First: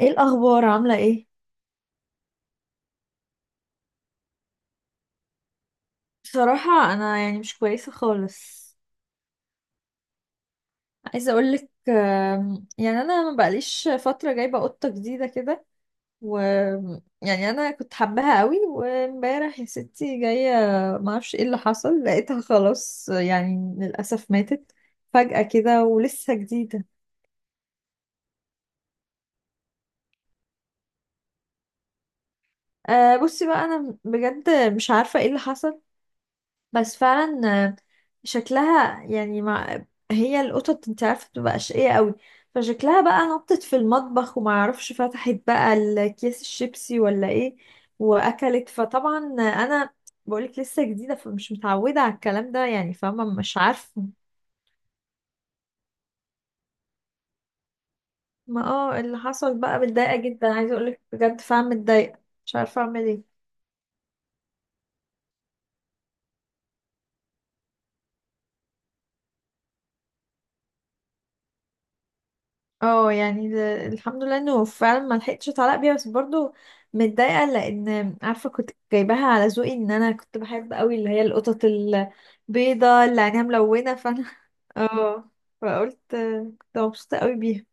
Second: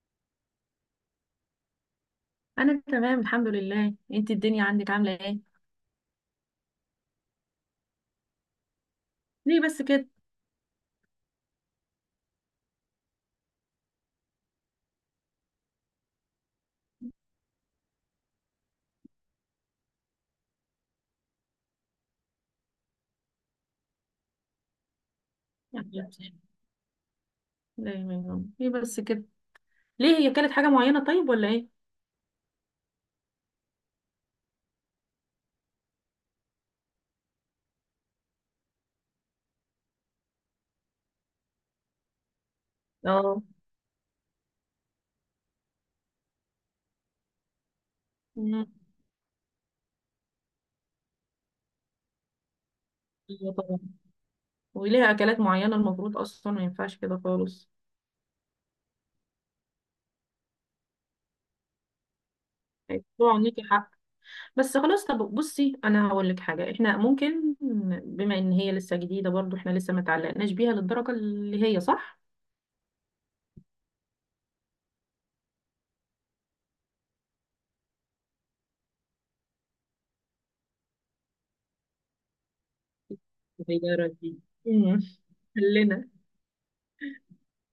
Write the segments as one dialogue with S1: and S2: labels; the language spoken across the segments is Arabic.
S1: ايه الاخبار؟ عامله ايه؟
S2: انا تمام الحمد لله، انت الدنيا عندك عامله ايه؟
S1: بصراحه انا يعني مش كويسه خالص.
S2: ليه بس كده؟
S1: عايزه اقولك، يعني انا ما بقاليش فتره جايبه قطه جديده كده. و يعني انا كنت حباها قوي، وامبارح يا ستي جايه، ما اعرفش ايه اللي حصل، لقيتها خلاص يعني للاسف ماتت فجأة كده
S2: يعني
S1: ولسه جديدة.
S2: ليه بس كده؟ ليه هي اكلت حاجه معينه طيب ولا ايه؟
S1: أه، بصي بقى، أنا بجد مش عارفة ايه اللي حصل، بس فعلا آه، شكلها يعني مع، هي القطط انت عارفه بتبقى اشقيه قوي، فشكلها بقى
S2: اه.
S1: نطت في المطبخ وما اعرفش فتحت بقى الكيس الشيبسي ولا ايه
S2: مم.
S1: واكلت. فطبعا انا بقولك لسه جديده فمش متعوده على الكلام ده، يعني فاهمه،
S2: ايوه
S1: مش
S2: طبعا.
S1: عارفه
S2: وليها اكلات معينه المفروض اصلا ما ينفعش كده خالص.
S1: ما اللي حصل بقى. متضايقه جدا، عايزه اقولك بجد فعلا متضايقه، مش عارفه اعمل ايه.
S2: طبعا ليكي حق. بس خلاص، طب بصي انا هقول لك حاجه، احنا ممكن بما ان هي لسه جديده برضو احنا لسه ما تعلقناش بيها للدرجه اللي هي، صح؟
S1: اه يعني الحمد لله انه فعلا ما لحقتش اتعلق بيها، بس برضو متضايقه لان عارفه كنت جايباها على ذوقي، ان انا كنت بحب قوي اللي هي القطط البيضه اللي عينيها ملونه،
S2: الصغيرة
S1: فانا
S2: دي. مم.
S1: اه. فقلت
S2: خلينا.
S1: كنت مبسوطه قوي بيها.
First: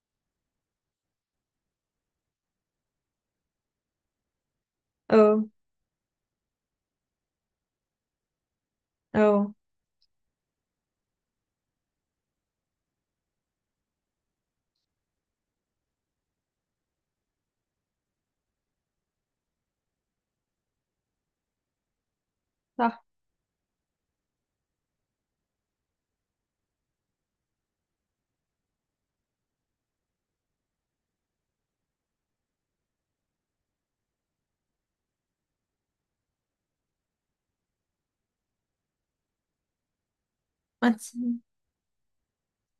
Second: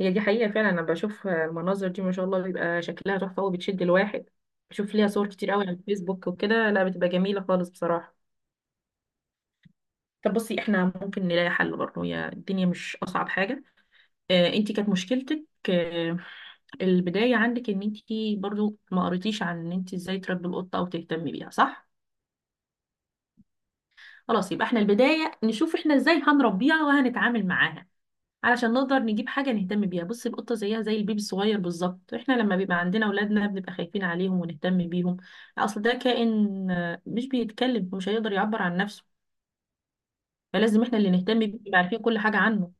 S2: هي دي حقيقة فعلا، أنا بشوف المناظر دي ما شاء الله بيبقى شكلها تحفة وبتشد الواحد. بشوف ليها صور
S1: اه.
S2: كتير قوي على الفيسبوك وكده، لا بتبقى جميلة خالص بصراحة.
S1: اه
S2: طب بصي، احنا ممكن نلاقي حل برضه، هي الدنيا مش أصعب حاجة. اه انتي كانت مشكلتك، اه البداية عندك ان انتي برضه ما قريتيش عن ان انتي ازاي تربي القطة أو تهتمي بيها، صح؟
S1: صح.
S2: خلاص يبقى احنا البداية نشوف احنا ازاي هنربيها وهنتعامل معاها علشان نقدر نجيب حاجة نهتم بيها. بص، القطة زيها زي البيبي الصغير بالظبط، واحنا لما بيبقى عندنا اولادنا بنبقى خايفين عليهم ونهتم بيهم. اصل ده كائن، مش بيتكلم ومش هيقدر يعبر عن نفسه، فلازم
S1: ما
S2: احنا
S1: انت،
S2: اللي نهتم بيه نبقى عارفين كل حاجة عنه.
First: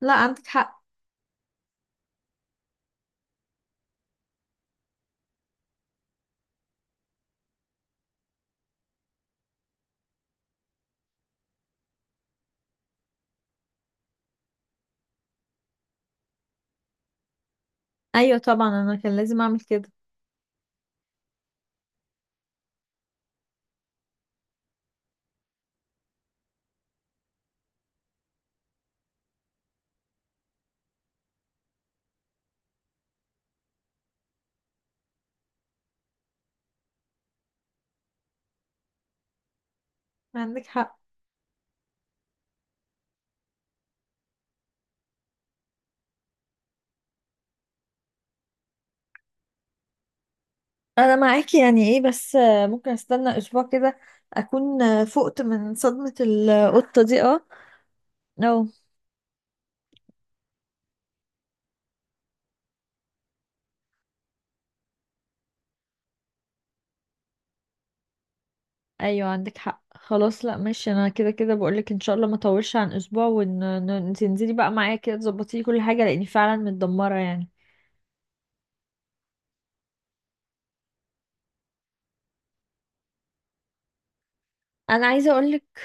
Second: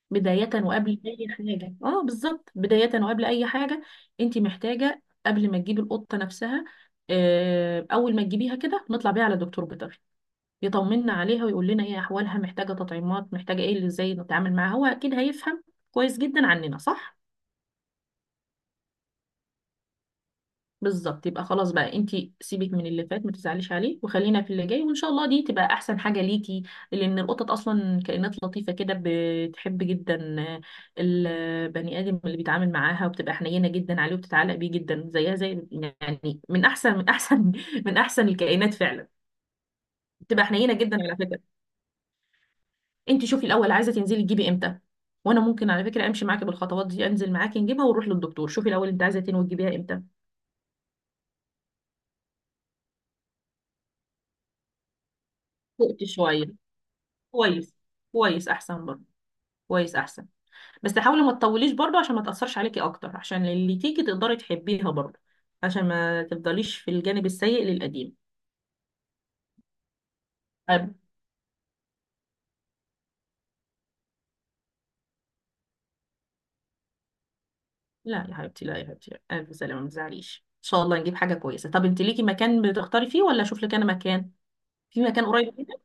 S1: لا عندك
S2: بداية
S1: حق.
S2: وقبل اي حاجة، بالظبط بداية وقبل اي حاجة انت محتاجة، قبل ما تجيبي القطة نفسها، اول ما تجيبيها كده نطلع بيها على دكتور بيطري يطمنا عليها ويقول لنا هي احوالها محتاجه تطعيمات، محتاجه ايه، اللي ازاي نتعامل معاها، هو اكيد هيفهم كويس جدا عننا، صح؟
S1: ايوه طبعا، انا كان لازم اعمل كده.
S2: بالظبط، يبقى خلاص بقى، انت سيبك من اللي فات ما تزعليش عليه وخلينا في اللي جاي وان شاء الله دي تبقى احسن حاجه ليكي. لان القطط اصلا كائنات لطيفه كده، بتحب جدا البني ادم اللي بيتعامل معاها وبتبقى حنينه جدا عليه وبتتعلق بيه جدا، زيها زي يعني، من احسن، من احسن الكائنات فعلا. بتبقى
S1: عندك
S2: حنينه جدا
S1: حق.
S2: على فكره. انت شوفي الاول، عايزه تنزلي تجيبي امتى؟ وانا ممكن على فكره امشي معاكي بالخطوات دي، انزل معاكي نجيبها ونروح للدكتور، شوفي الاول انت عايزه تنوي تجيبيها امتى؟
S1: انا معاكي، يعني ايه بس، ممكن استنى اسبوع كده، اكون فقت من
S2: وقت
S1: صدمه
S2: شويه،
S1: القطه دي. اه.
S2: كويس. كويس
S1: اه.
S2: احسن برضه، كويس احسن. بس حاولي ما تطوليش برضه عشان ما تاثرش عليكي اكتر، عشان اللي تيجي تقدري تحبيها برضه، عشان ما تفضليش في الجانب السيء للقديم.
S1: ايوه عندك حق. خلاص، لا ماشي،
S2: أب...
S1: انا كده كده بقولك ان شاء الله ما اطولش عن اسبوع، وان إن- إن تنزلي بقى معايا كده تظبطي لي كل حاجه، لاني فعلا متدمره يعني.
S2: لا يا حبيبتي، لا يا حبيبتي، الف سلامه، ما تزعليش ان شاء الله نجيب حاجه كويسه. طب انت ليكي مكان بتختاري فيه، ولا اشوف لك انا مكان في
S1: انا
S2: مكان
S1: عايزه
S2: قريب
S1: اقولك،
S2: كده؟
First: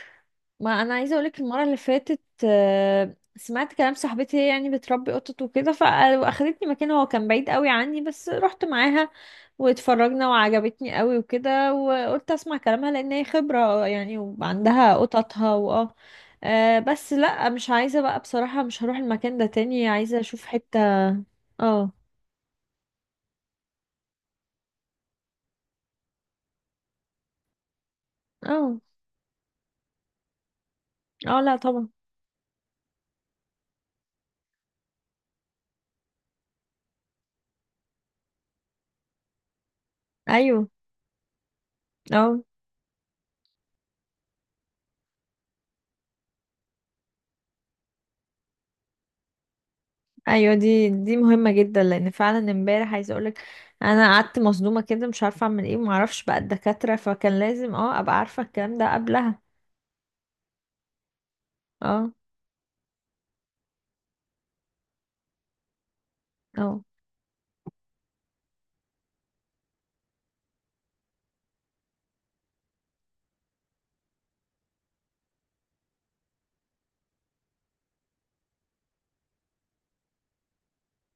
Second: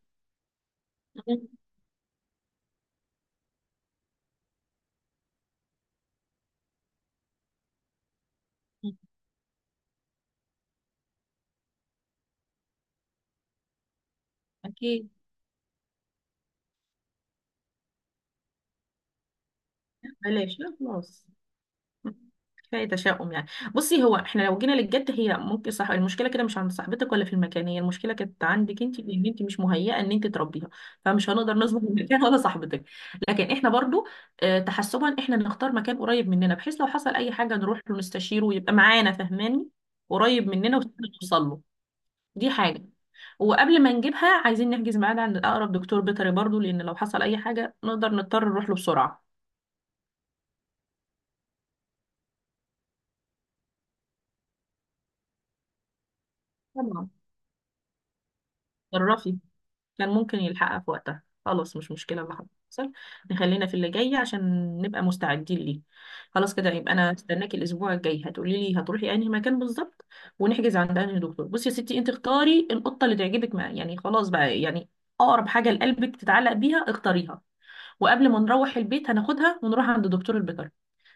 S1: ما انا عايزه اقولك المره اللي فاتت، سمعت كلام صاحبتي هي يعني بتربي قطط وكده، فاخدتني مكان هو كان بعيد قوي عني، بس رحت معاها واتفرجنا وعجبتني قوي وكده، وقلت اسمع كلامها لان هي خبره يعني وعندها
S2: اكيد.
S1: قططها واه. بس لا، مش عايزه بقى بصراحه، مش هروح المكان ده تاني، عايزه اشوف
S2: بلاش، لا
S1: حته.
S2: خلاص،
S1: اه.
S2: كفايه تشاؤم يعني. بصي هو احنا لو جينا للجد، هي ممكن صح المشكله كده مش عند صاحبتك ولا في المكان، هي المشكله كانت
S1: اه.
S2: عندك انت، لان انت مش مهيئه ان انت تربيها، فمش
S1: اه
S2: هنقدر
S1: لا
S2: نظبط
S1: طبعا.
S2: المكان ولا صاحبتك. لكن احنا برضو، تحسبا، احنا نختار مكان قريب مننا بحيث لو حصل اي حاجه نروح له نستشيره ويبقى معانا، فهماني؟ قريب
S1: ايوه.
S2: مننا ونوصل له.
S1: اه.
S2: دي حاجه، وقبل ما نجيبها عايزين نحجز ميعاد عند اقرب دكتور بيطري برضو، لان لو حصل اي حاجه نقدر نضطر نروح له بسرعه.
S1: ايوه دي مهمه جدا، لان فعلا امبارح عايزه اقولك انا قعدت مصدومه كده مش عارفه اعمل ايه، ومعرفش بقى الدكاتره،
S2: طبعا.
S1: فكان لازم اه ابقى عارفه الكلام ده
S2: تصرفي.
S1: قبلها.
S2: كان ممكن يلحقها في وقتها، خلاص مش
S1: اه.
S2: مشكلة اللي حصل، نخلينا في اللي جاي عشان نبقى مستعدين ليه. خلاص كده،
S1: اه.
S2: يبقى انا هستناكي الاسبوع الجاي، هتقولي لي هتروحي انهي مكان بالظبط ونحجز عند انهي دكتور. بصي يا ستي، انت اختاري القطة اللي تعجبك، ما يعني خلاص بقى، يعني اقرب حاجة لقلبك تتعلق بيها اختاريها. وقبل ما نروح البيت هناخدها ونروح عند دكتور البيطري.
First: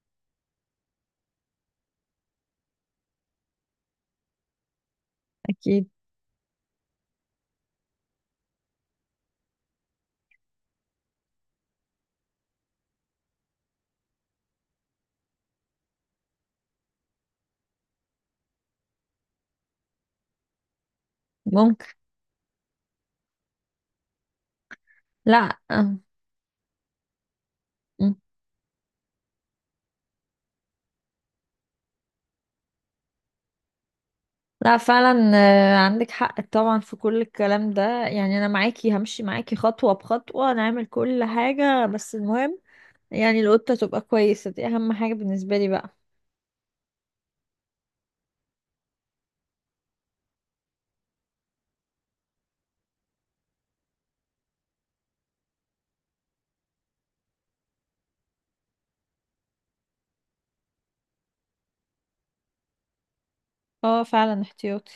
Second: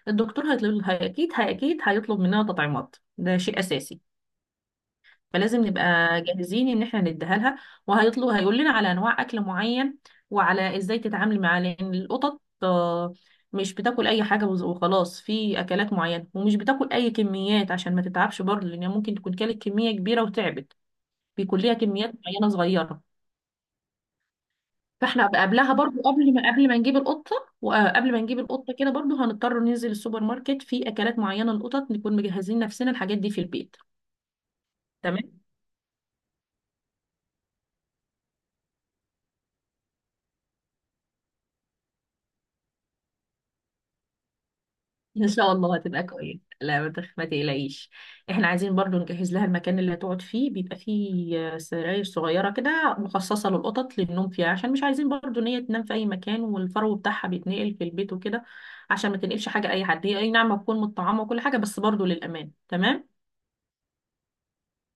S2: الدكتور هيطلب، اكيد هيطلب مننا تطعيمات، ده شيء اساسي، فلازم نبقى
S1: اكيد.
S2: جاهزين ان احنا نديها لها. وهيطلب، هيقول لنا على انواع اكل معين وعلى ازاي تتعامل معاه، لان القطط، مش بتاكل اي حاجه، وخلاص في اكلات معينه، ومش بتاكل اي كميات عشان ما تتعبش برضه، لان ممكن تكون كانت كميه كبيره وتعبت، بيكون ليها
S1: ممكن.
S2: كميات معينه صغيره. فاحنا بقى
S1: لا
S2: قبلها برضو، قبل ما، نجيب القطه، وقبل
S1: م.
S2: ما نجيب القطه كده برضو هنضطر ننزل السوبر ماركت في اكلات معينه للقطط، نكون مجهزين نفسنا الحاجات دي في البيت.
S1: لا فعلا.
S2: تمام.
S1: عندك حق طبعا في كل الكلام ده. يعني انا معاكي، همشي معاكي خطوه بخطوه نعمل كل حاجه، بس المهم يعني القطه تبقى كويسه، دي اهم حاجه
S2: ان شاء
S1: بالنسبه لي
S2: الله
S1: بقى.
S2: هتبقى كويس، لا ما تقلقيش. احنا عايزين برضو نجهز لها المكان اللي هتقعد فيه، بيبقى فيه سراير صغيره كده مخصصه للقطط للنوم فيها، عشان مش عايزين برضو ان هي تنام في اي مكان والفرو بتاعها بيتنقل في البيت وكده، عشان ما تنقلش حاجه اي حد، هي اي نعم هتكون متطعمه وكل حاجه، بس برضو للامان، تمام.
S1: اه فعلا احتياطي.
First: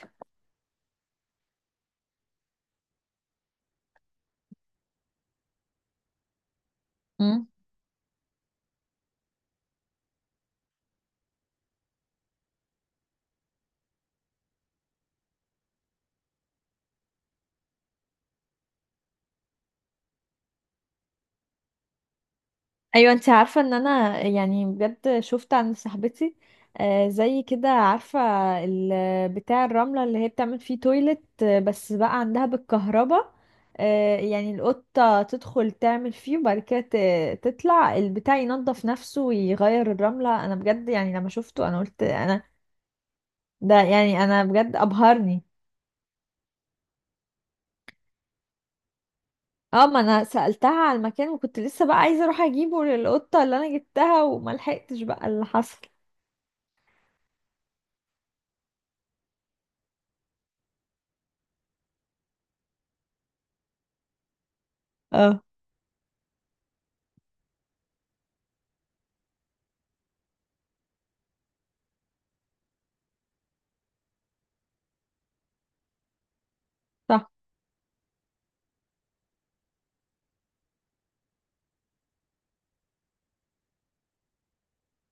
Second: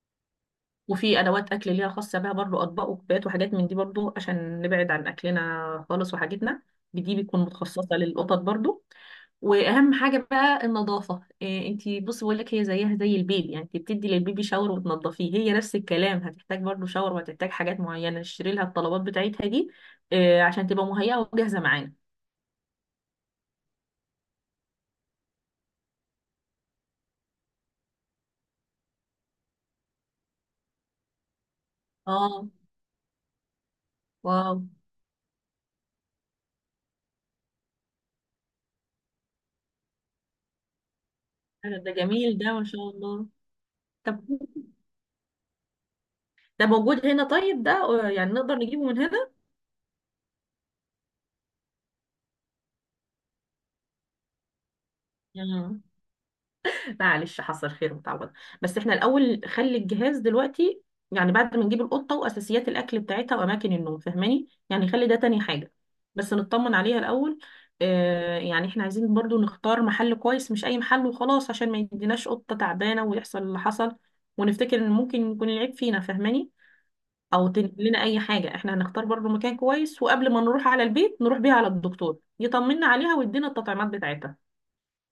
S2: وفي ادوات اكل ليها خاصه بها برضو، اطباق وكبات وحاجات من دي برضو، عشان نبعد عن اكلنا خالص وحاجتنا، دي بيكون مخصصه للقطط برضو. واهم حاجه بقى النظافه، إيه؟ انتي بصي بقول لك، هي زيها زي البيبي، يعني انت بتدي للبيبي شاور وتنضفيه، هي نفس الكلام، هتحتاج برضو شاور وهتحتاج حاجات معينه تشتري لها، الطلبات بتاعتها دي، إيه، عشان تبقى مهيئه وجاهزه معانا.
S1: ايوه، انت عارفه ان انا يعني بجد شفت عند صاحبتي زي كده، عارفه بتاع الرمله اللي هي بتعمل فيه تويلت، بس بقى عندها
S2: اه
S1: بالكهرباء، يعني
S2: واو،
S1: القطه تدخل تعمل فيه وبعد كده تطلع البتاع ينظف نفسه ويغير الرمله. انا بجد يعني لما شفته
S2: أنا،
S1: انا
S2: ده
S1: قلت
S2: جميل
S1: انا،
S2: ده، ما شاء الله.
S1: ده يعني
S2: طب
S1: انا بجد ابهرني.
S2: ده موجود هنا؟ طيب ده، يعني نقدر نجيبه من هنا.
S1: اه، ما انا سألتها على المكان، وكنت لسه بقى عايزه اروح اجيبه للقطه اللي انا جبتها، وملحقتش بقى اللي
S2: آه.
S1: حصل.
S2: معلش، حصل خير وتعوض، بس احنا الاول خلي الجهاز دلوقتي، يعني بعد ما نجيب القطه واساسيات الاكل بتاعتها واماكن النوم، فاهماني؟ يعني خلي ده
S1: اه
S2: تاني حاجه، بس نطمن عليها الاول. يعني احنا عايزين برضو نختار محل كويس، مش اي محل وخلاص، عشان ما يديناش قطه تعبانه ويحصل اللي حصل ونفتكر ان ممكن يكون العيب فينا، فاهماني؟
S1: صح.
S2: او تنقل لنا اي حاجه، احنا هنختار برضو مكان كويس، وقبل ما نروح على البيت نروح بيها على الدكتور يطمنا عليها ويدينا التطعيمات بتاعتها،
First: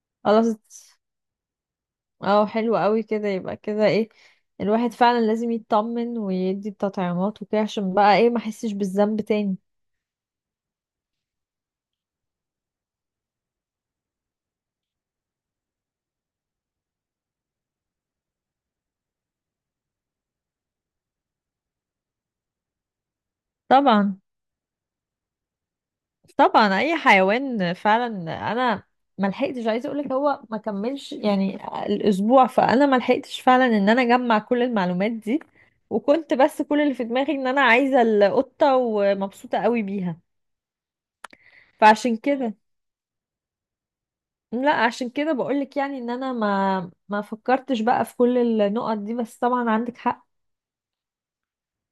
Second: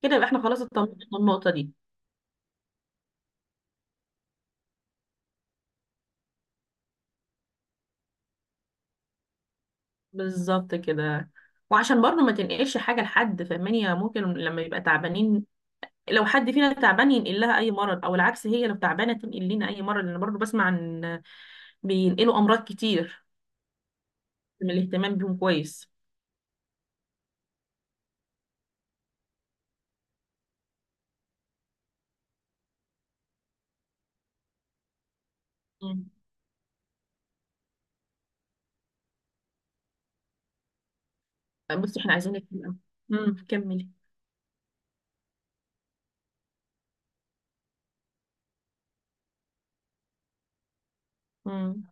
S2: كده يبقى احنا
S1: خلاص،
S2: خلاص اطمننا من النقطه دي.
S1: اه حلو قوي كده، يبقى كده ايه، الواحد فعلا لازم يطمن ويدي التطعيمات وكده، عشان بقى ايه ما احسش بالذنب تاني.
S2: بالظبط كده، وعشان برضه ما تنقلش حاجة لحد، فاهماني؟ يعني ممكن لما يبقى تعبانين، لو حد فينا تعبان ينقل لها أي مرض، أو العكس هي لو تعبانة تنقل لنا أي مرض، لأن برضه بسمع عن، بينقلوا أمراض كتير
S1: طبعا.
S2: من الاهتمام بيهم كويس.
S1: طبعا اي حيوان فعلا. انا ما لحقتش عايزه اقول لك، هو ما كملش يعني الاسبوع، فانا ما لحقتش فعلا ان انا اجمع كل المعلومات دي،
S2: مم.
S1: وكنت بس كل اللي في دماغي ان انا عايزه القطه ومبسوطه قوي بيها،
S2: بصي احنا
S1: فعشان
S2: عايزين
S1: كده.
S2: نتكلم، كملي.
S1: لا عشان كده بقولك يعني، ان انا ما فكرتش بقى في كل النقط دي، بس طبعا عندك حق.
S2: مم.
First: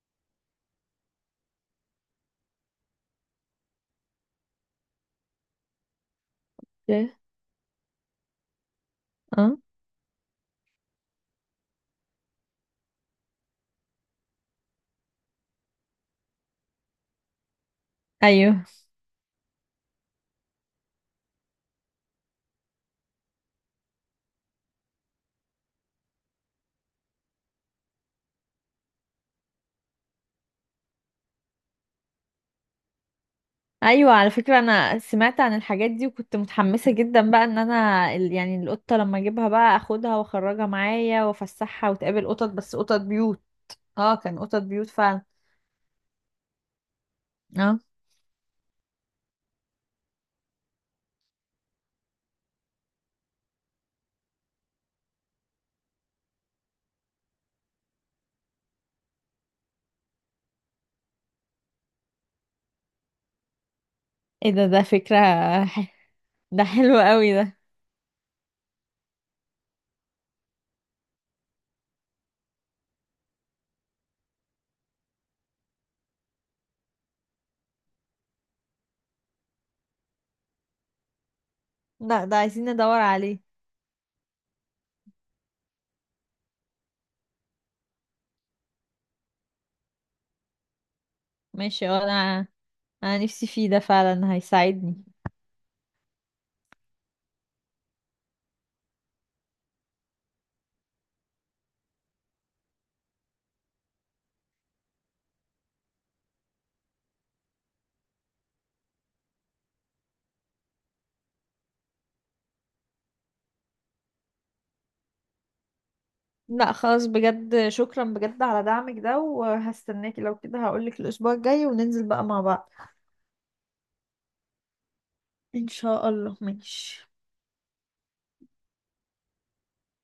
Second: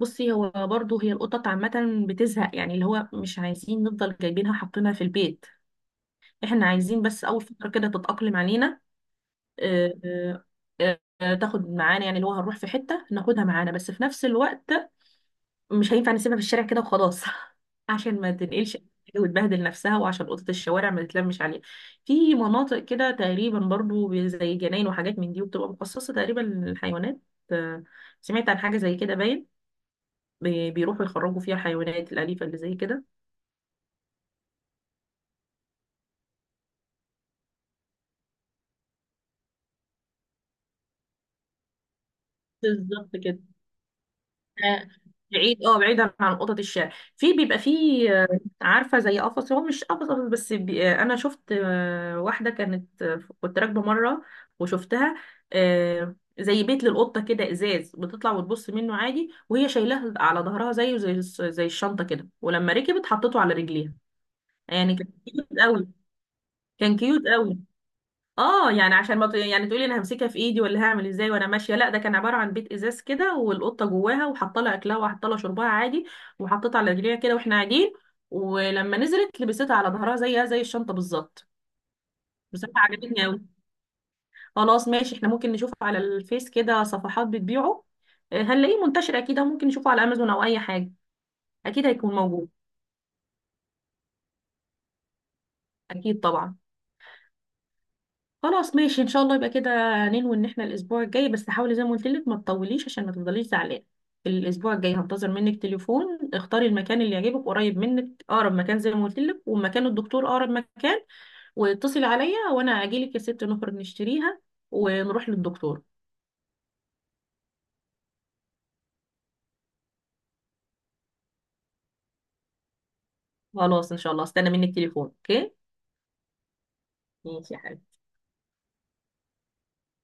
S2: بصي هو برضه، هي القطط عامة بتزهق، يعني اللي هو مش عايزين نفضل جايبينها حاطينها في البيت، احنا عايزين
S1: إيه؟
S2: بس أول فترة كده تتأقلم علينا،
S1: اه.
S2: آه، آه، تاخد معانا، يعني اللي هو هنروح في حتة ناخدها معانا، بس في نفس الوقت مش هينفع نسيبها في الشارع كده وخلاص عشان ما
S1: ايوه.
S2: تنقلش وتبهدل نفسها، وعشان قطط الشوارع ما تتلمش عليها. في مناطق كده تقريبا برضو زي جناين وحاجات من دي، وبتبقى مخصصة تقريبا للحيوانات، آه، سمعت عن حاجة زي كده باين، بيروحوا يخرجوا فيها الحيوانات الأليفة اللي زي كده.
S1: ايوه على فكره انا سمعت عن الحاجات دي، وكنت متحمسه جدا بقى ان انا يعني القطه لما اجيبها بقى اخدها واخرجها معايا وافسحها وتقابل قطط، بس قطط
S2: بالظبط كده،
S1: بيوت. اه، كان قطط بيوت
S2: آه،
S1: فعلا.
S2: بعيد، بعيدا عن قطط الشارع. في، بيبقى
S1: اه.
S2: فيه، عارفه زي قفص، هو مش قفص قفص، بس انا شفت، واحده كانت، كنت راكبه مره وشفتها، زي بيت للقطه كده، ازاز، بتطلع وتبص منه عادي، وهي شايلاه على ظهرها زيه زي الشنطه كده، ولما ركبت حطته على رجليها،
S1: ايه ده؟ ده
S2: يعني كان
S1: فكره.
S2: كيوت قوي.
S1: ح- ده
S2: كان
S1: حلو
S2: كيوت
S1: قوي ده.
S2: قوي. اه يعني عشان ما ت... يعني تقولي انا همسكها في ايدي ولا هعمل ازاي وانا ماشيه، لا، ده كان عباره عن بيت ازاز كده، والقطه جواها وحاطه لها اكلها وحاطه لها شربها عادي، وحطيتها على رجليها كده واحنا قاعدين، ولما نزلت لبستها على ظهرها زيها زي الشنطه بالظبط.
S1: لا ده عايزين
S2: بصراحه
S1: ندور
S2: عجبتني
S1: عليه.
S2: قوي. خلاص ماشي، احنا ممكن نشوف على الفيس كده صفحات بتبيعه، هنلاقيه منتشر اكيد، أو ممكن نشوفه على امازون او اي حاجه،
S1: ماشي،
S2: اكيد
S1: اه
S2: هيكون
S1: انا،
S2: موجود.
S1: انا نفسي فيه ده، فعلا هيساعدني.
S2: اكيد طبعا. خلاص ماشي ان شاء الله، يبقى كده ننوي ان احنا الاسبوع الجاي، بس حاولي زي ما قلت لك ما تطوليش عشان ما تفضليش زعلانه. الاسبوع الجاي هنتظر منك تليفون، اختاري المكان اللي يعجبك قريب منك، اقرب مكان زي ما قلت لك، ومكان الدكتور اقرب مكان، واتصلي عليا وانا اجي لك يا ست، نخرج نشتريها ونروح للدكتور.
S1: لا خلاص، بجد شكرا بجد على دعمك ده، وهستناكي لو كده هقولك الأسبوع الجاي وننزل بقى مع بعض.
S2: خلاص ان شاء الله، استنى منك تليفون، اوكي.
S1: إن شاء الله، ماشي.
S2: ماشي يا حبيبتي.